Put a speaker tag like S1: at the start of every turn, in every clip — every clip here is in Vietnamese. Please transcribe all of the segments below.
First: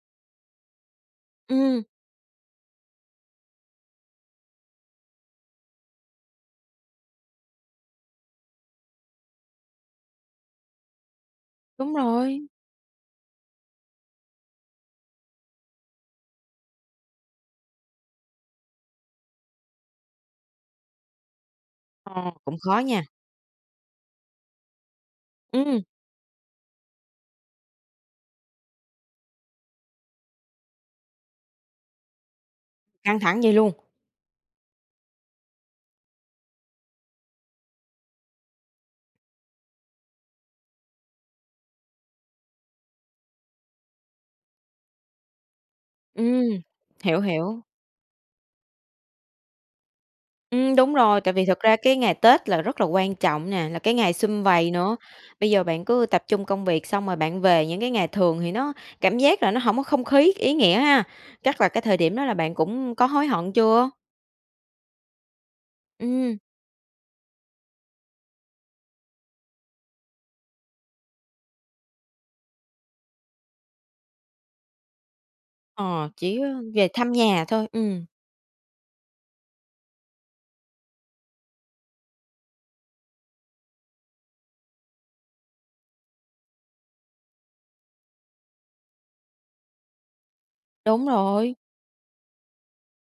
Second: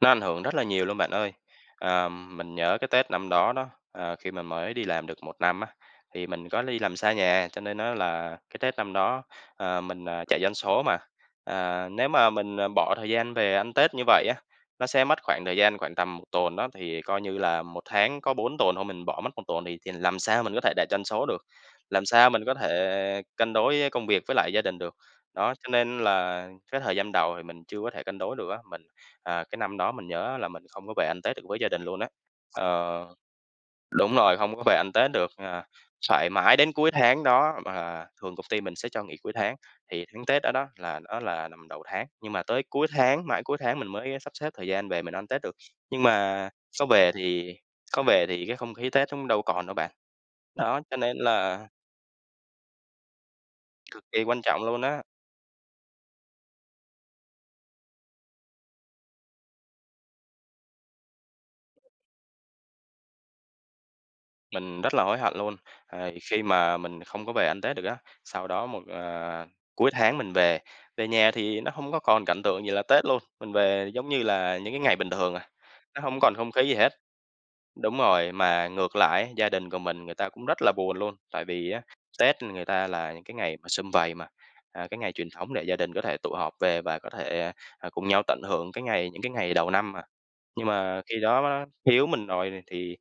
S1: Nó ảnh hưởng rất là nhiều luôn bạn ơi.
S2: Ừm.
S1: Ờm, mình nhớ cái Tết năm đó đó, ờ, khi mình mới đi làm được 1 năm á, thì mình có đi làm xa nhà, cho nên nó là cái Tết năm đó, ờ, mình, ờ, chạy doanh số mà. À,
S2: Đúng
S1: nếu mà
S2: rồi.
S1: mình, à, bỏ thời gian về ăn Tết như vậy á, nó sẽ mất khoảng thời gian khoảng tầm 1 tuần đó, thì coi như là 1 tháng có 4 tuần thôi mình bỏ mất 1 tuần thì thì làm sao mình có thể đạt doanh số được? Làm
S2: Ờ,
S1: sao mình có
S2: cũng khó nha.
S1: thể cân đối, a, công việc với lại gia đình được? Đó, cho
S2: Ừm.
S1: nên là cái thời gian đầu thì mình chưa có thể cân đối được á, mình à, cái năm đó mình nhớ á là mình không có về ăn Tết được với gia đình luôn á, ờ
S2: Căng thẳng vậy luôn.
S1: đúng rồi, không có về ăn Tết được, ờ, phải mãi đến cuối tháng đó- mà thường công ty mình sẽ cho nghỉ cuối tháng- thì tháng Tết đó đó là nó là nằm đầu tháng, nhưng mà tới cuối tháng, mãi cuối tháng mình mới, a, sắp xếp thời gian về mình ăn Tết được, nhưng
S2: Ừm,
S1: mà có về
S2: hiểu,
S1: thì
S2: hiểu.
S1: có về thì cái không khí Tết cũng đâu còn đâu bạn.
S2: Ừm,
S1: Đó,
S2: đúng
S1: cho nên
S2: rồi, tại vì thực
S1: là
S2: ra cái ngày Tết là rất là quan trọng nè, là cái
S1: Cực
S2: ngày
S1: kỳ quan
S2: sum
S1: trọng
S2: vầy
S1: luôn
S2: nữa.
S1: á.
S2: Bây giờ bạn cứ tập trung công việc xong rồi bạn về những cái ngày thường thì nó cảm giác là nó hổng có không khí, ý nghĩa ha. Chắc là cái thời điểm đó là bạn cũng có hối hận chưa?
S1: Mình rất là hối hận luôn, ờ,
S2: Ừm.
S1: khi mà mình không có về ăn Tết được á, sau đó một, ờ cuối tháng mình về. Về nhà thì nó không có còn cảnh tượng gì là Tết luôn, mình về giống như là những cái ngày bình thường à, nó
S2: Ờ,
S1: hổng còn
S2: chỉ
S1: không
S2: có
S1: khí gì
S2: về
S1: hết.
S2: thăm nhà thôi,
S1: Đúng
S2: ừm.
S1: rồi, mà ngược lại á gia đình của mình người ta cũng rất là buồn luôn, tại vì á, Tết người ta là những cái ngày mà sum vầy mà, à, cái ngày truyền thống để gia đình có thể tụ họp về và có thể, à, à, cùng nhau tận hưởng cái ngày những cái ngày đầu năm mà. Nhưng mà
S2: Đúng
S1: khi đó
S2: rồi.
S1: đó thiếu mình rồi này thì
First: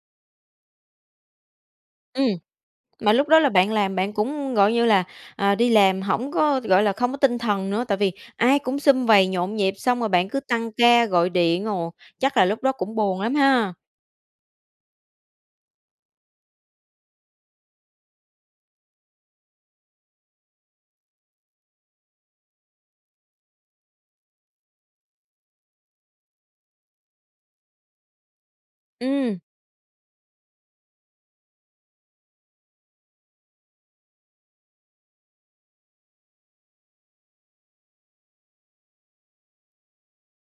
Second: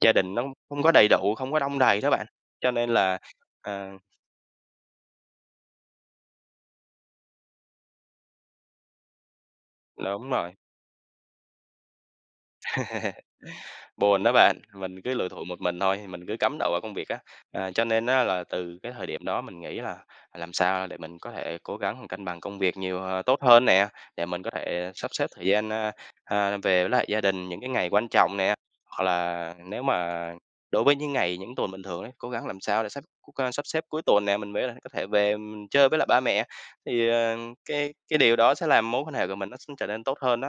S1: gia đình nó không có đầy đủ, không có đong đầy đó bạn.
S2: Ừm.
S1: Cho nên
S2: Mà
S1: là,
S2: lúc đó là bạn
S1: ờ
S2: làm bạn cũng gọi như là, à, đi làm hổng có, gọi là, không có tinh thần nữa, tại vì ai cũng sum vầy nhộn nhịp xong rồi bạn
S1: Đúng
S2: cứ
S1: rồi.
S2: tăng ca gọi điện, ồ. Chắc là lúc đó cũng buồn lắm ha?
S1: Buồn đó bạn, mình cứ lủi thủi một mình thôi, thì mình cứ cắm đầu vào công việc á. À, cho nên á là từ cái thời điểm đó mình nghĩ là làm sao để mình có thể cố gắng cân bằng công việc nhiều, ờ tốt hơn nè, để mình có thể sắp xếp thời gian, a, a, về với lại gia đình những cái ngày quan trọng nè. Hoặc
S2: Ừm.
S1: là nếu mà đối với những ngày, những tuần bình thường ấy, cố gắng làm sao để xách [unintelligible] a, sắp xếp cuối tuần nè, mình mới là có thể về mình chơi với lại ba mẹ. Thì, ờ, cái cái điều đó sẽ làm mối quan hệ của mình nó [unintelligible] trở nên tốt hơn đó.